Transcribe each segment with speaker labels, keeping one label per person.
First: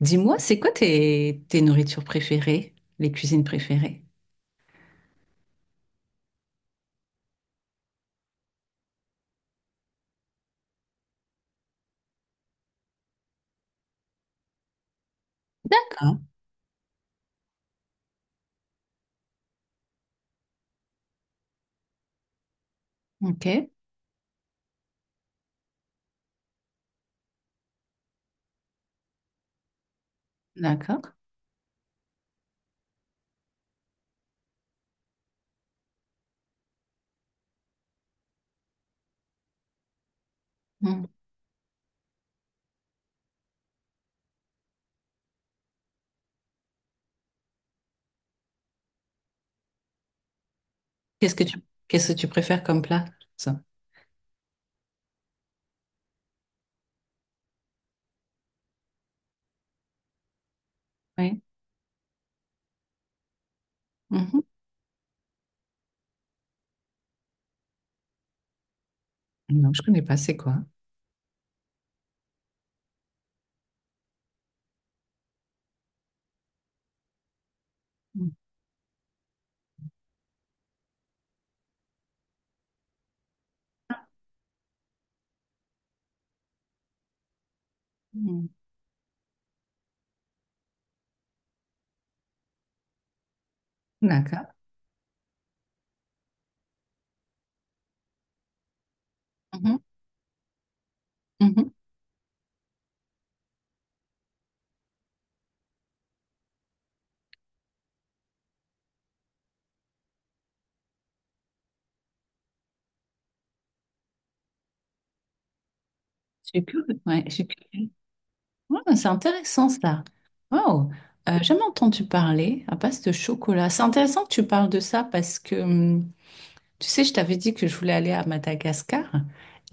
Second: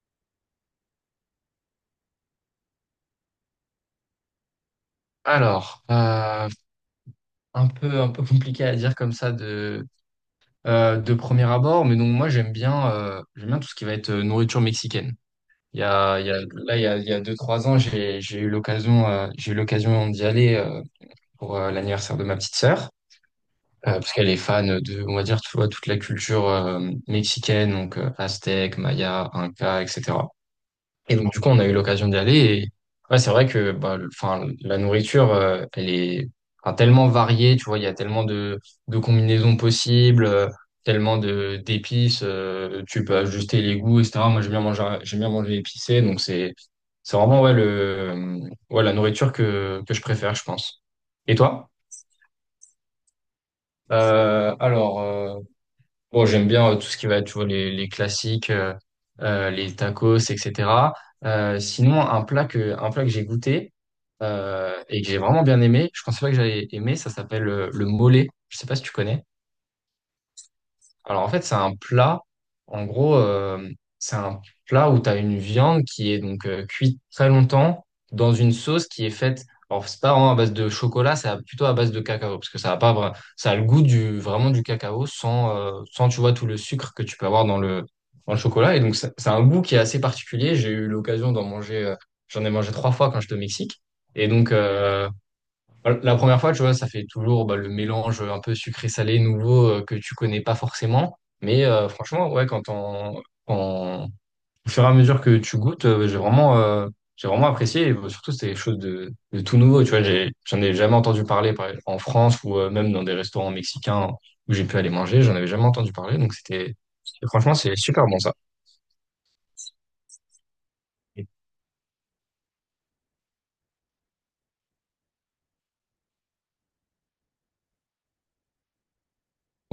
Speaker 1: Dis-moi, c'est quoi tes nourritures préférées, les cuisines préférées?
Speaker 2: Alors, euh, un peu compliqué à dire comme ça de premier abord, mais donc moi j'aime bien tout ce qui va être nourriture mexicaine.
Speaker 1: D'accord.
Speaker 2: Il y a, là, il y a deux, trois ans, j'ai eu l'occasion d'y aller pour l'anniversaire de ma petite sœur,
Speaker 1: Ok,
Speaker 2: parce qu'elle est fan de, on va dire, tu vois, toute la culture mexicaine, donc aztèque, maya, inca, etc.
Speaker 1: d'accord.
Speaker 2: Et donc, du coup, on a eu l'occasion d'y aller. Et ouais, c'est vrai que bah, enfin, la nourriture, elle est enfin, tellement variée. Tu vois, il y a tellement de combinaisons possibles,
Speaker 1: Mm.
Speaker 2: tellement de d'épices. Tu peux ajuster les goûts, etc. Moi, j'aime bien manger épicé. Donc, c'est vraiment ouais, ouais, la nourriture que je préfère, je pense.
Speaker 1: Qu'est-ce
Speaker 2: Et
Speaker 1: que tu,
Speaker 2: toi?
Speaker 1: Qu'est-ce que tu préfères comme plat? Ça.
Speaker 2: Euh, alors, euh, Bon, j'aime bien tout ce qui va être, tu vois, les classiques, les tacos, etc.
Speaker 1: Oui.
Speaker 2: Sinon, un plat que j'ai goûté
Speaker 1: Mhm.
Speaker 2: et que j'ai vraiment bien aimé, je pensais pas que j'allais aimer, ça s'appelle le mollet. Je sais pas si tu connais.
Speaker 1: Non, je connais pas, c'est quoi?
Speaker 2: Alors en fait, c'est un plat, en gros, c'est un plat où tu as une viande qui est donc cuite très longtemps
Speaker 1: Mm.
Speaker 2: dans une sauce qui est faite, alors c'est pas vraiment à base de chocolat, plutôt à base de cacao, parce que ça a pas, ça a le goût du, vraiment du cacao sans, tu vois, tout le sucre que tu peux avoir dans le
Speaker 1: Mm.
Speaker 2: chocolat. Et donc c'est un goût qui est assez particulier. J'ai eu l'occasion d'en manger, j'en ai mangé trois fois quand j'étais au Mexique. Et
Speaker 1: D'accord.
Speaker 2: donc, euh, bah, La première fois, tu vois, ça fait toujours bah, le mélange un peu sucré-salé nouveau
Speaker 1: Mhm.
Speaker 2: que tu connais pas forcément. Mais
Speaker 1: Mhm.
Speaker 2: franchement, ouais, au fur et à mesure que tu goûtes, j'ai vraiment apprécié. Et, bah, surtout, c'était quelque chose de tout nouveau. Tu vois, j'en ai jamais entendu en France ou même dans des restaurants mexicains où j'ai pu aller manger. J'en avais jamais entendu parler. Donc,
Speaker 1: Je suis
Speaker 2: c'était,
Speaker 1: curieuse. Ouais, je suis
Speaker 2: franchement, c'est
Speaker 1: curieuse.
Speaker 2: super bon ça.
Speaker 1: Ouais, c'est intéressant ça. Wow.
Speaker 2: Ouais,
Speaker 1: Jamais entendu parler à base de chocolat. C'est intéressant que tu parles de ça parce que tu sais, je t'avais dit que je voulais aller à Madagascar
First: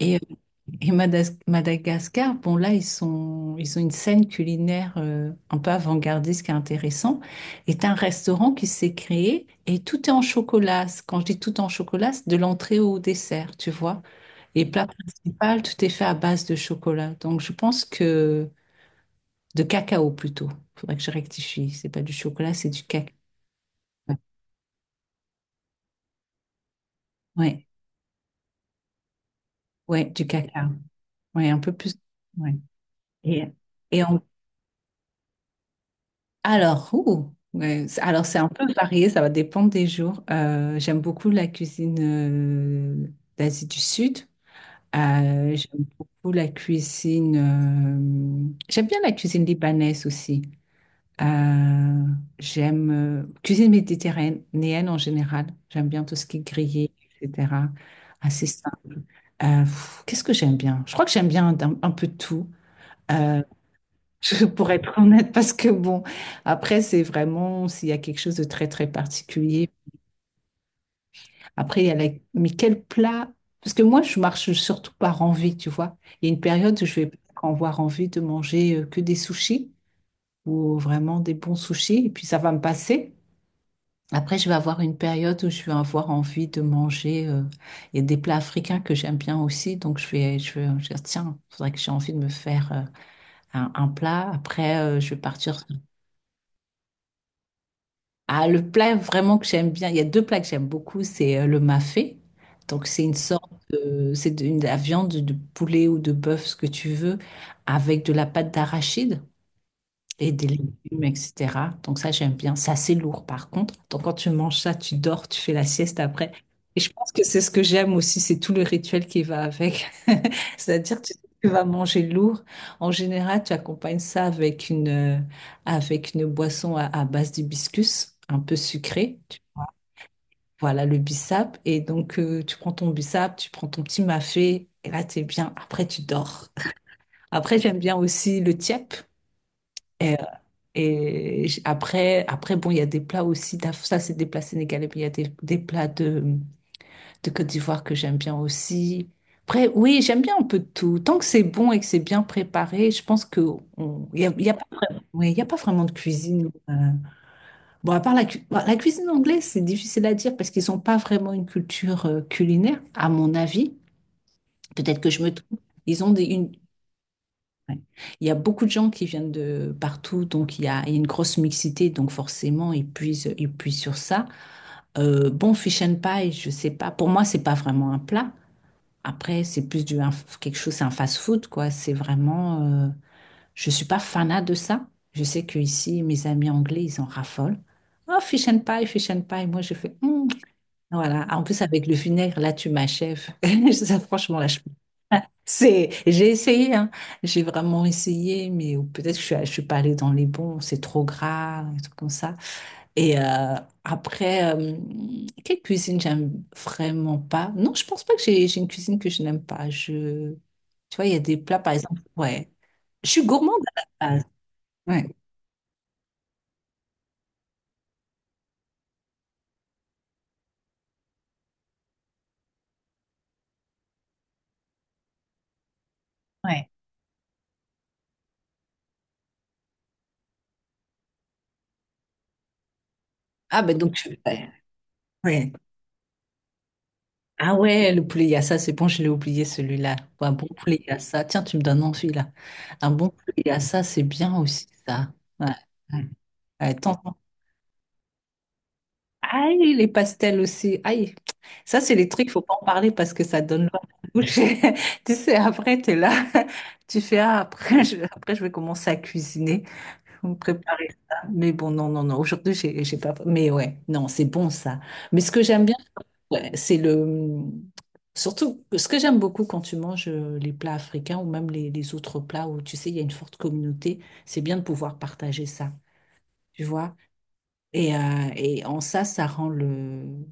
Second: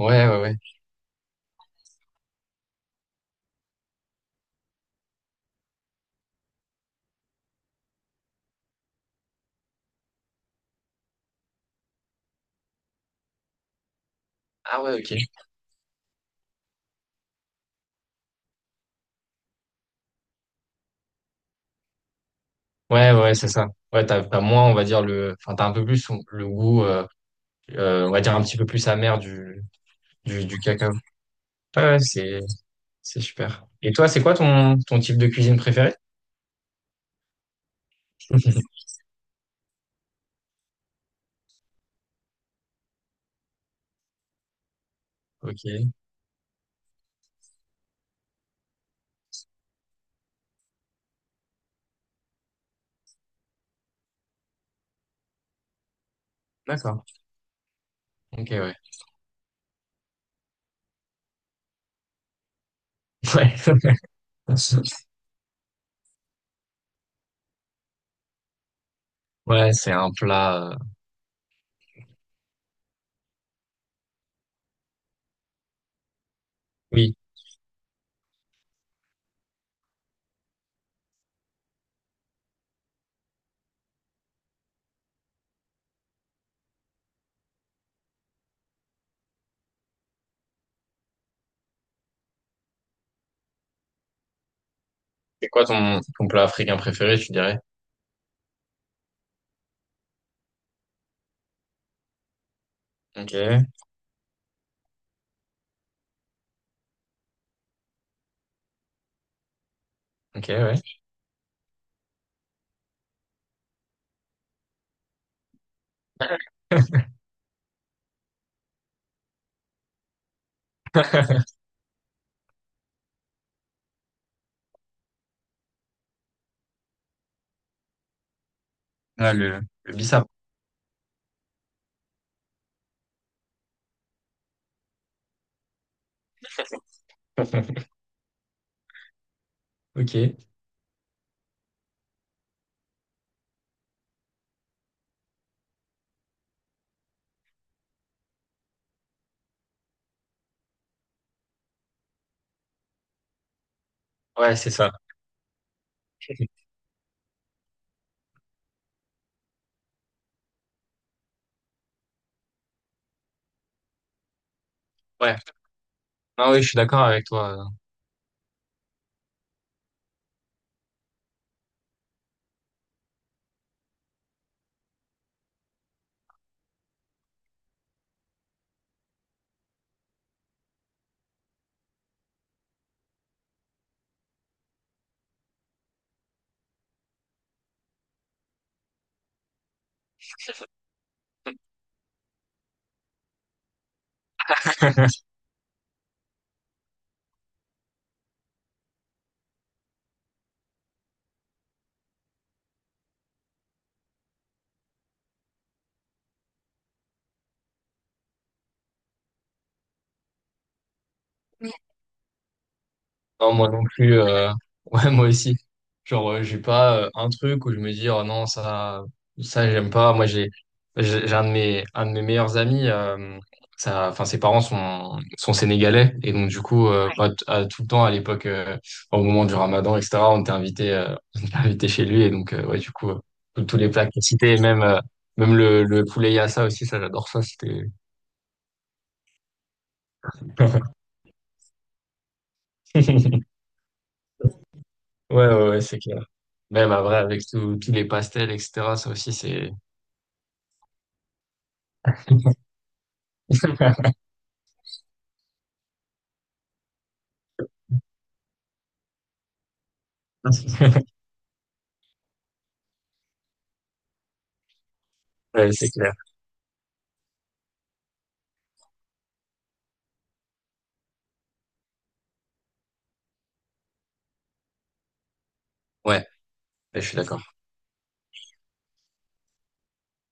Speaker 1: et euh,
Speaker 2: ouais.
Speaker 1: Madagascar, bon là, ils ont une scène culinaire un peu avant-gardiste qui est intéressant. Est un restaurant qui s'est créé et tout est en chocolat. Quand je dis tout en chocolat, c'est de l'entrée au dessert, tu vois. Et
Speaker 2: Ah
Speaker 1: plat
Speaker 2: ouais, ok.
Speaker 1: principal, tout est fait à base de chocolat. Donc je pense que de cacao plutôt. Faudrait que je rectifie. C'est pas du chocolat, c'est du
Speaker 2: Ouais,
Speaker 1: cacao.
Speaker 2: ouais, c'est ça. Ouais, t'as moins, on va dire, enfin, t'as un peu plus le goût.
Speaker 1: Ouais,
Speaker 2: On va dire un petit peu plus amer du,
Speaker 1: ouais, du
Speaker 2: du, du
Speaker 1: cacao.
Speaker 2: cacao.
Speaker 1: Ouais, un peu
Speaker 2: Ouais,
Speaker 1: plus.
Speaker 2: ouais,
Speaker 1: Ouais.
Speaker 2: c'est
Speaker 1: Et,
Speaker 2: super. Et
Speaker 1: et
Speaker 2: toi,
Speaker 1: en
Speaker 2: c'est quoi ton, ton type de cuisine préféré?
Speaker 1: Alors, ouh, ouais, alors c'est un peu varié, ça va dépendre des jours. J'aime beaucoup la cuisine d'Asie du Sud.
Speaker 2: Ok,
Speaker 1: J'aime beaucoup la cuisine. J'aime bien la cuisine libanaise aussi. Euh, J'aime cuisine méditerranéenne en général. J'aime bien tout ce qui est grillé,
Speaker 2: d'accord.
Speaker 1: etc. Assez
Speaker 2: Ok, ouais.
Speaker 1: simple. Qu'est-ce que j'aime bien? Je crois que j'aime bien un peu tout. Euh,
Speaker 2: Ouais,
Speaker 1: Je pourrais être honnête parce que bon, après, c'est vraiment s'il y a quelque chose de très très particulier.
Speaker 2: ouais, c'est un plat.
Speaker 1: Après, il y a la... Mais quel plat? Parce que moi, je marche surtout par envie, tu vois. Il y a une période où je vais
Speaker 2: Oui.
Speaker 1: avoir envie de manger que des sushis ou vraiment des bons sushis et puis ça va me passer. Après, je vais avoir une période où je vais avoir envie de manger. Il y a des plats africains que j'aime bien aussi, donc je vais dire, tiens, faudrait que j'ai envie de me faire un plat. Après, je vais
Speaker 2: C'est quoi
Speaker 1: partir.
Speaker 2: ton, ton plat africain préféré, tu dirais?
Speaker 1: Ah, le plat vraiment que j'aime bien, il y a deux plats que j'aime beaucoup, c'est le mafé. Donc c'est une
Speaker 2: Ok,
Speaker 1: sorte de, c'est de, une- de la viande de poulet ou de bœuf, ce que tu veux, avec de la pâte d'arachide et
Speaker 2: ok,
Speaker 1: des
Speaker 2: ouais.
Speaker 1: légumes, etc. Donc ça, j'aime bien. C'est assez lourd, par contre. Donc quand tu manges ça, tu dors, tu fais la sieste après. Et je pense que c'est ce que j'aime aussi, c'est tout le rituel qui va avec. C'est-à-dire, tu vas manger lourd. En général, tu accompagnes ça avec une boisson à base d'hibiscus, un peu sucrée.
Speaker 2: Ah, le bissap.
Speaker 1: Voilà, le bissap. Et donc, tu prends ton bissap, tu prends ton petit mafé, et là, t'es bien. Après, tu dors. Après, j'aime bien aussi le tiep.
Speaker 2: Ok.
Speaker 1: Après, bon, il y a des plats aussi, ça c'est des plats sénégalais, mais il y a des plats de Côte d'Ivoire que j'aime bien aussi. Après, oui, j'aime bien un peu de tout. Tant que c'est bon et que c'est bien préparé, je pense que on- il n'y a, il y
Speaker 2: Ouais,
Speaker 1: a,
Speaker 2: c'est ça.
Speaker 1: ouais, il y a pas vraiment de cuisine. Bon, à part bon, la cuisine anglaise, c'est difficile à dire parce qu'ils n'ont pas vraiment une culture culinaire, à mon avis. Peut-être que je me
Speaker 2: Ouais.
Speaker 1: trompe. Ils ont des, une,
Speaker 2: Non, oui, je suis d'accord avec toi.
Speaker 1: Ouais. Il y a beaucoup de gens qui viennent de partout, donc il y a une grosse mixité, donc forcément, ils puisent sur ça. Bon, fish and pie, je sais pas. Pour moi, c'est pas vraiment un plat. Après, c'est plus quelque chose, c'est un fast-food, quoi. C'est vraiment. Je suis pas fanat de ça. Je sais que ici, mes amis anglais, ils en raffolent. Oh, fish and pie, fish and pie. Moi, je fais. Hmm. Voilà. Ah, en plus, avec le vinaigre, là, tu m'achèves. Ça, franchement, là, j'ai essayé, hein. J'ai vraiment essayé, mais ou peut-être que je suis pas allée dans les bons, c'est trop gras, un truc comme ça. Et euh, Après, quelle cuisine j'aime vraiment pas? Non, je pense pas que j'ai une cuisine que je n'aime pas. Tu vois, il y a des plats, par exemple, ouais. Je suis
Speaker 2: Non,
Speaker 1: gourmande
Speaker 2: moi non
Speaker 1: à la
Speaker 2: plus.
Speaker 1: base.
Speaker 2: Ouais,
Speaker 1: Ouais,
Speaker 2: moi aussi. Genre, j'ai pas un truc où je me dis, oh non, ça, j'aime pas. Moi, j'ai un de mes meilleurs amis. Ça, enfin, ses parents sont sénégalais. Et donc, du
Speaker 1: ouais.
Speaker 2: coup, pas t- à tout le temps, à l'époque, au moment du ramadan, etc., on était invité, on était invité chez lui. Et donc, ouais, du coup,
Speaker 1: Ah
Speaker 2: tous
Speaker 1: ben
Speaker 2: tous les
Speaker 1: donc,
Speaker 2: plats que
Speaker 1: ouais.
Speaker 2: cités, et même,
Speaker 1: Ouais.
Speaker 2: même le poulet yassa aussi, ça, j'adore ça.
Speaker 1: Ah
Speaker 2: C'était,
Speaker 1: ouais, le poulet yassa, c'est bon, je l'ai oublié celui-là. Ouais, un bon poulet yassa, tiens, tu me donnes envie là. Un
Speaker 2: ouais,
Speaker 1: bon poulet yassa, c'est bien aussi ça. Ouais.
Speaker 2: ouais, ouais, c'est clair.
Speaker 1: Euh,
Speaker 2: Même après, avec tous les pastels, etc., ça aussi, c'est,
Speaker 1: Aïe, les pastels aussi. Aïe. Ça, c'est les trucs, faut pas en parler parce que ça donne l'eau à la bouche. Tu sais, après, tu es là. Tu fais, ah, après, après, je vais commencer à cuisiner, me préparer ça. Mais bon, non, non, non. Aujourd'hui, j'ai pas. Mais ouais, non, c'est bon, ça. Mais ce que j'aime
Speaker 2: ouais,
Speaker 1: bien,
Speaker 2: c'est clair.
Speaker 1: ouais, c'est le. Surtout, ce que j'aime beaucoup quand tu manges les plats africains ou même les autres plats où, tu sais, il y a une forte communauté, c'est bien de pouvoir partager ça.
Speaker 2: Ouais,
Speaker 1: Tu vois?
Speaker 2: je suis d'accord.
Speaker 1: Et en ça rend le...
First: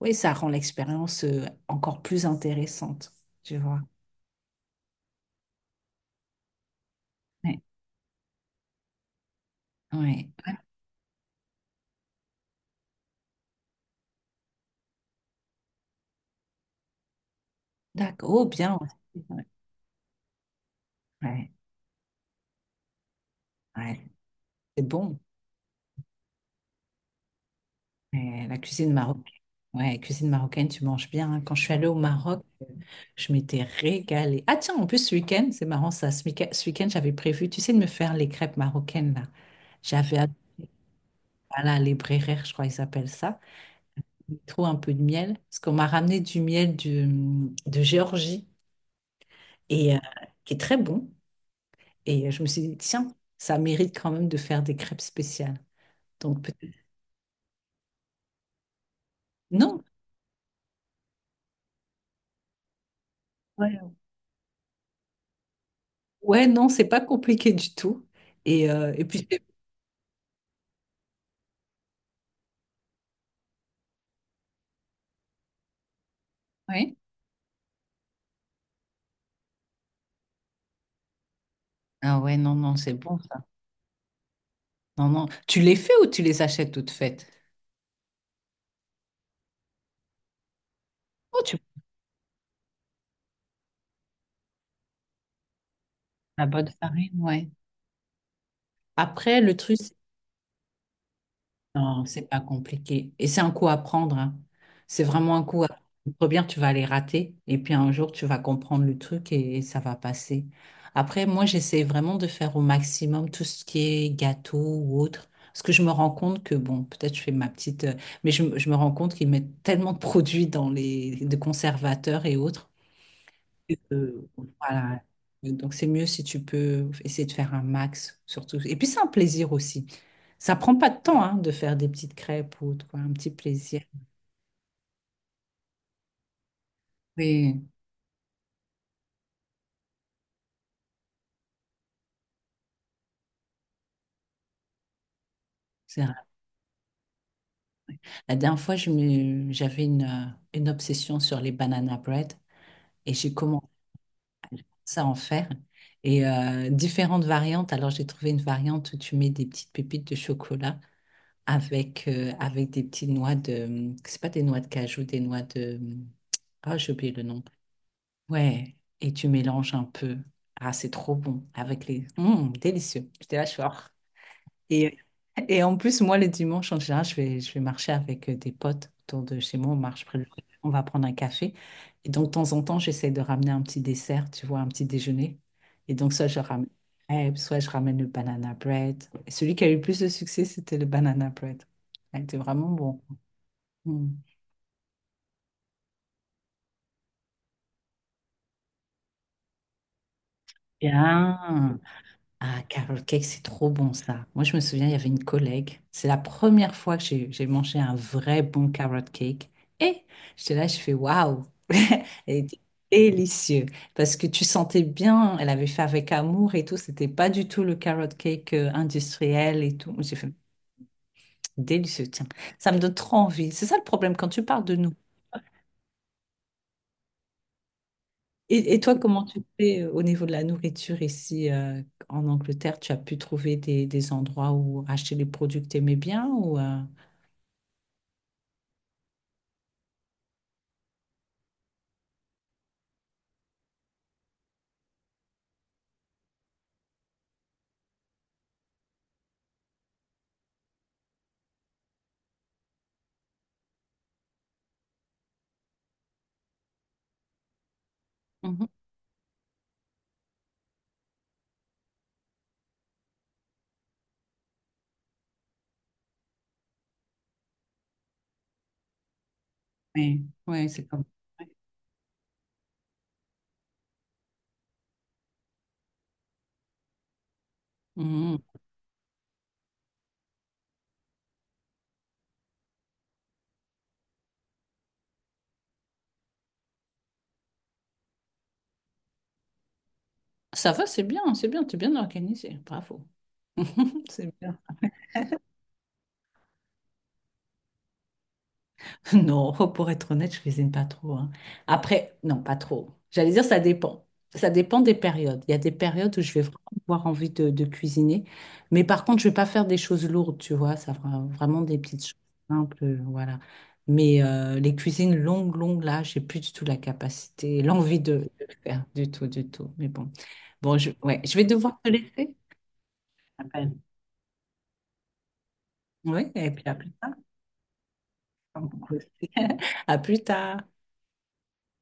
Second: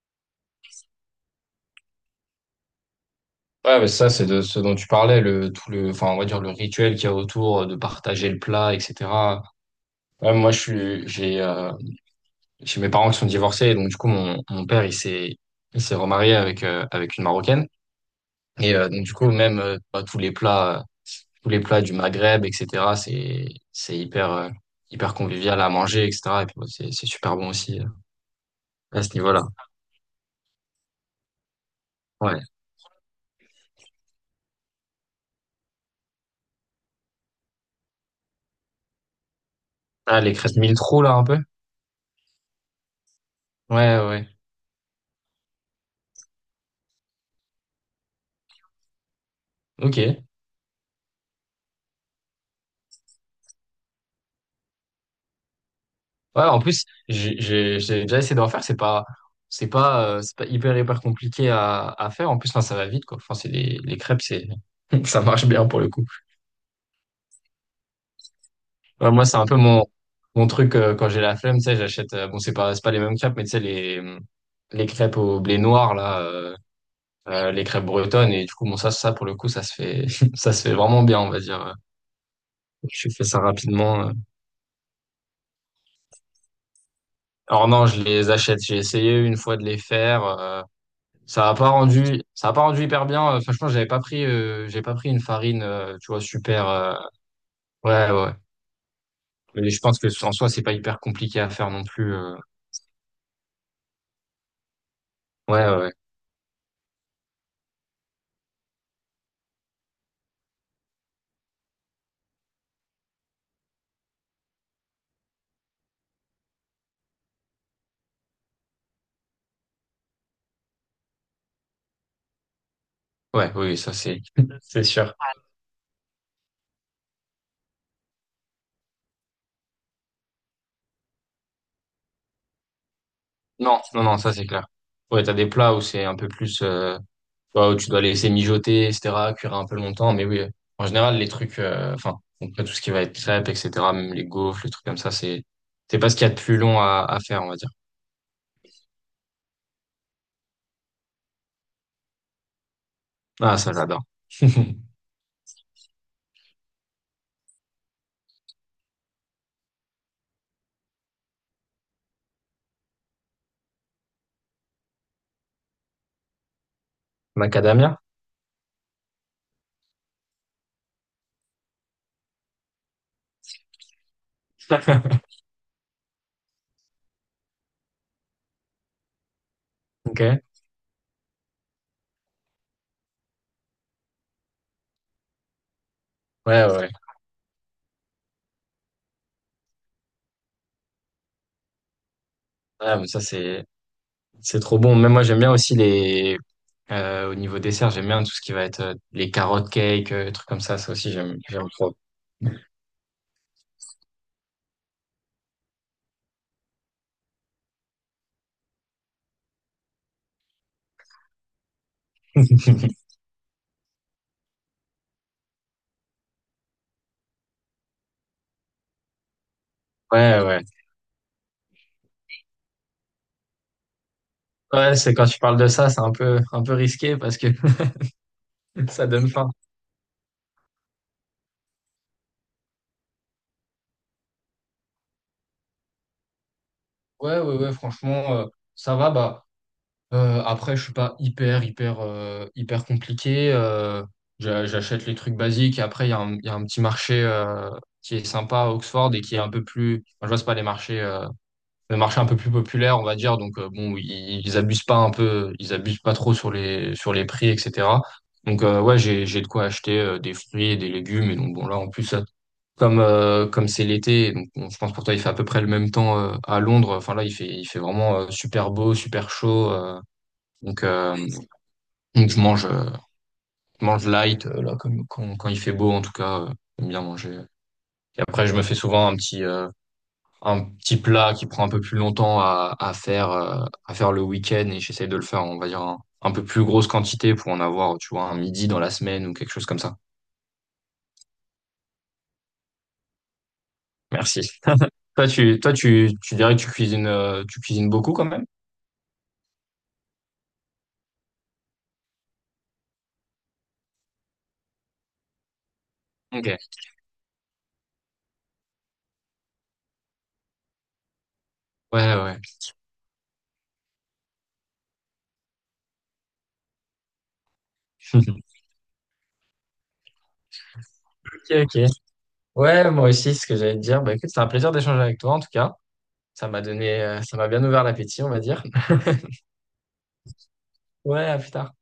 Speaker 1: Oui, ça rend l'expérience encore plus intéressante, tu vois.
Speaker 2: Ouais, mais ça, c'est de ce dont tu parlais, tout enfin, on va dire le rituel qu'il y a
Speaker 1: Ouais,
Speaker 2: autour de partager le plat, etc.
Speaker 1: ouais.
Speaker 2: Ouais, moi,
Speaker 1: Ouais.
Speaker 2: j'ai mes parents qui sont divorcés, donc du coup, mon père, il s'est remarié avec, avec une Marocaine.
Speaker 1: D'accord. Oh,
Speaker 2: Et
Speaker 1: bien.
Speaker 2: donc du coup,
Speaker 1: Ouais,
Speaker 2: même bah, tous
Speaker 1: ouais.
Speaker 2: les plats du Maghreb, etc. C'est
Speaker 1: Ouais.
Speaker 2: hyper,
Speaker 1: C'est
Speaker 2: hyper
Speaker 1: bon.
Speaker 2: convivial à manger, etc. Et puis, bah, c'est super bon aussi
Speaker 1: Ouais, la cuisine
Speaker 2: à ce
Speaker 1: marocaine.
Speaker 2: niveau-là.
Speaker 1: Ouais, cuisine marocaine, tu manges bien, hein. Quand je suis allée au
Speaker 2: Ouais.
Speaker 1: Maroc, je m'étais régalée. Ah tiens, en plus, ce week-end, c'est marrant ça. Ce week-end, j'avais prévu, tu sais, de me faire les crêpes marocaines, là. J'avais,
Speaker 2: Ah,
Speaker 1: ad-
Speaker 2: les crêpes mille trous là, un peu.
Speaker 1: voilà, les bréhères, je crois qu'ils appellent ça.
Speaker 2: Ouais, ouais.
Speaker 1: Trop un peu de miel, parce qu'on m'a ramené du miel de Géorgie, et euh,
Speaker 2: Ok.
Speaker 1: qui est très bon. Et je me suis dit, tiens, ça mérite quand même de faire des crêpes spéciales. Donc
Speaker 2: Ouais, en
Speaker 1: peut-être...
Speaker 2: plus, j'ai déjà essayé d'en faire.
Speaker 1: Non,
Speaker 2: C'est pas hyper, hyper compliqué à faire. En plus, enfin, ça va vite, quoi. Enfin,
Speaker 1: ouais,
Speaker 2: les crêpes, c'est, ça marche bien pour le coup.
Speaker 1: ouais, non, c'est pas compliqué du tout. Et
Speaker 2: Ouais, moi,
Speaker 1: puis,
Speaker 2: c'est un peu mon, mon truc, quand j'ai la flemme, tu sais, j'achète, bon, c'est pas les mêmes crêpes, mais tu sais, les crêpes au blé noir, là,
Speaker 1: ouais.
Speaker 2: les crêpes bretonnes. Et du coup, bon, pour le coup, ça se fait vraiment bien, on va dire.
Speaker 1: Ah ouais, non, non, c'est
Speaker 2: Je
Speaker 1: bon
Speaker 2: fais ça
Speaker 1: ça.
Speaker 2: rapidement.
Speaker 1: Non, non. Tu les fais ou tu les achètes toutes faites?
Speaker 2: Alors non, je les achète. J'ai essayé une fois de les faire.
Speaker 1: Oh, tu prends
Speaker 2: Ça a pas rendu hyper bien. Franchement, j'ai pas pris une farine, tu vois,
Speaker 1: la bonne
Speaker 2: super.
Speaker 1: farine, ouais.
Speaker 2: Ouais, ouais. ouais.
Speaker 1: Après, le
Speaker 2: Mais
Speaker 1: truc,
Speaker 2: je pense que en soi, c'est pas hyper compliqué à faire non
Speaker 1: Non,
Speaker 2: plus.
Speaker 1: c'est pas compliqué. Et c'est un coup à prendre, hein. C'est vraiment un coup
Speaker 2: Ouais,
Speaker 1: à
Speaker 2: ouais,
Speaker 1: prendre. Bien, tu vas les rater et puis un jour, tu vas comprendre le truc et ça va passer. Après, moi, j'essaie vraiment de faire au maximum tout ce qui est gâteau ou autre. Parce que je me rends compte que, bon, peut-être je fais ma petite. Mais je me rends compte qu'ils mettent tellement de produits dans de conservateurs et autres.
Speaker 2: ouais, ouais, oui, ça c'est,
Speaker 1: euh,
Speaker 2: c'est
Speaker 1: voilà.
Speaker 2: sûr.
Speaker 1: Donc, c'est mieux si tu peux essayer de faire un max, surtout. Et puis, c'est un plaisir aussi. Ça prend pas de temps hein, de faire des petites crêpes ou autre, quoi, un petit
Speaker 2: Non,
Speaker 1: plaisir.
Speaker 2: non, non, ça c'est clair. Ouais, t'as des plats où c'est un peu plus, tu
Speaker 1: Oui,
Speaker 2: vois, où tu dois laisser mijoter, etc., cuire un peu longtemps. Mais oui, en général, les trucs, enfin, après tout ce qui va être crêpes, etc., même les gaufres, les trucs comme ça, c'est
Speaker 1: c'est
Speaker 2: pas
Speaker 1: vrai.
Speaker 2: ce qu'il y a de plus long à faire, on va dire.
Speaker 1: La dernière fois, j'avais une obsession sur les banana bread et j'ai
Speaker 2: Ah,
Speaker 1: commencé
Speaker 2: ça j'adore.
Speaker 1: à en faire. Différentes variantes. Alors, j'ai trouvé une variante où tu mets des petites pépites de chocolat avec des petites noix de... C'est pas des noix de cajou, des noix de... Ah, j'ai oublié le nom.
Speaker 2: Macadamia.
Speaker 1: Ouais, et tu mélanges un peu. Ah, c'est trop bon avec les... délicieux. J'étais là, je suis... Et, et en plus, moi, le dimanche, en général, je vais marcher avec des potes autour de chez moi. On marche près
Speaker 2: Ok.
Speaker 1: de... On va prendre un café. Et donc, de temps en temps, j'essaie de ramener un petit dessert, tu vois, un petit déjeuner. Et donc, soit je
Speaker 2: Ouais,
Speaker 1: ramène
Speaker 2: ouais. ouais.
Speaker 1: crêpes, soit je ramène le banana bread. Et celui qui a eu le plus de succès, c'était le banana bread. Ah, il était vraiment
Speaker 2: Ah,
Speaker 1: bon.
Speaker 2: mais ça,
Speaker 1: Mm.
Speaker 2: c'est trop bon. Même moi, j'aime bien aussi les, au niveau dessert, j'aime bien tout ce qui va être les carottes cake, trucs comme ça. Ça aussi, j'aime, j'aime
Speaker 1: Bien.
Speaker 2: trop.
Speaker 1: Ah, carrot cake, c'est trop bon ça. Moi, je me souviens, il y avait une collègue. C'est la première fois que j'ai mangé un vrai bon carrot cake. Et j'étais là, je fais waouh! Elle était délicieux. Parce que tu sentais bien, elle avait fait avec amour et tout. C'était pas du tout le carrot cake industriel et tout. J'ai fait
Speaker 2: Ouais, ouais.
Speaker 1: délicieux, tiens. Ça me donne trop envie. C'est ça le problème quand tu parles de nous.
Speaker 2: Ouais, c'est quand tu parles de ça, c'est un peu risqué parce que
Speaker 1: Et toi,
Speaker 2: ça
Speaker 1: comment
Speaker 2: donne
Speaker 1: tu
Speaker 2: faim.
Speaker 1: fais au niveau de la nourriture ici en Angleterre? Tu as pu trouver des endroits où acheter les produits que tu aimais bien ou
Speaker 2: Ouais, ouais, ouais, franchement, ça va, bah, après, je suis pas hyper, hyper, hyper compliqué, j'achète les trucs basiques, et après, il y a un petit marché, qui est sympa à Oxford et qui est un peu plus, enfin, je vois, c'est pas les marchés, le marché un peu plus populaire, on va dire. Donc bon, ils abusent pas un peu, ils abusent pas trop sur les prix, etc. Donc
Speaker 1: Mhm.
Speaker 2: euh, ouais, j'ai de quoi acheter des fruits et des légumes. Et donc bon là, en plus, comme comme c'est l'été, donc bon, je pense pour toi il fait à peu près le même temps à Londres. Enfin là, il fait vraiment super beau, super chaud.
Speaker 1: Oui, oui,
Speaker 2: Donc
Speaker 1: c'est comme.
Speaker 2: euh, donc je mange light là comme quand il fait beau en tout cas. J'aime bien manger. Et
Speaker 1: Mhm.
Speaker 2: après, je me fais souvent un petit plat qui prend un peu plus longtemps à faire le week-end et j'essaye de le faire, on va dire, en un peu plus grosse quantité pour en avoir, tu vois, un midi dans la semaine ou quelque chose comme ça.
Speaker 1: Ça va, c'est bien, tu es bien organisé, bravo. C'est
Speaker 2: Merci.
Speaker 1: bien.
Speaker 2: Tu dirais que tu cuisines beaucoup quand même?
Speaker 1: Non, pour être honnête, je cuisine pas trop, hein. Après, non, pas trop. J'allais dire, ça dépend. Ça dépend des périodes. Il y a des périodes où je vais
Speaker 2: Ok.
Speaker 1: vraiment avoir envie de cuisiner. Mais par contre, je vais pas faire des choses lourdes, tu vois. Ça fera vraiment des petites
Speaker 2: Ouais,
Speaker 1: choses
Speaker 2: ouais.
Speaker 1: simples, voilà. Mais les cuisines longues, longues, là, j'ai plus du tout la capacité, l'envie de le faire du tout, du tout. Mais bon, bon, ouais, je vais
Speaker 2: Ok,
Speaker 1: devoir
Speaker 2: ok.
Speaker 1: te laisser.
Speaker 2: Ouais, moi aussi, c'est ce que j'allais
Speaker 1: Appelle.
Speaker 2: te dire. Bah écoute, c'était un plaisir d'échanger avec toi, en tout cas.
Speaker 1: Oui,
Speaker 2: Ça
Speaker 1: et
Speaker 2: m'a
Speaker 1: puis à plus
Speaker 2: donné,
Speaker 1: tard.
Speaker 2: ça m'a bien ouvert l'appétit, on va dire.
Speaker 1: Comme beaucoup aussi. À plus tard.
Speaker 2: Ouais, à plus tard.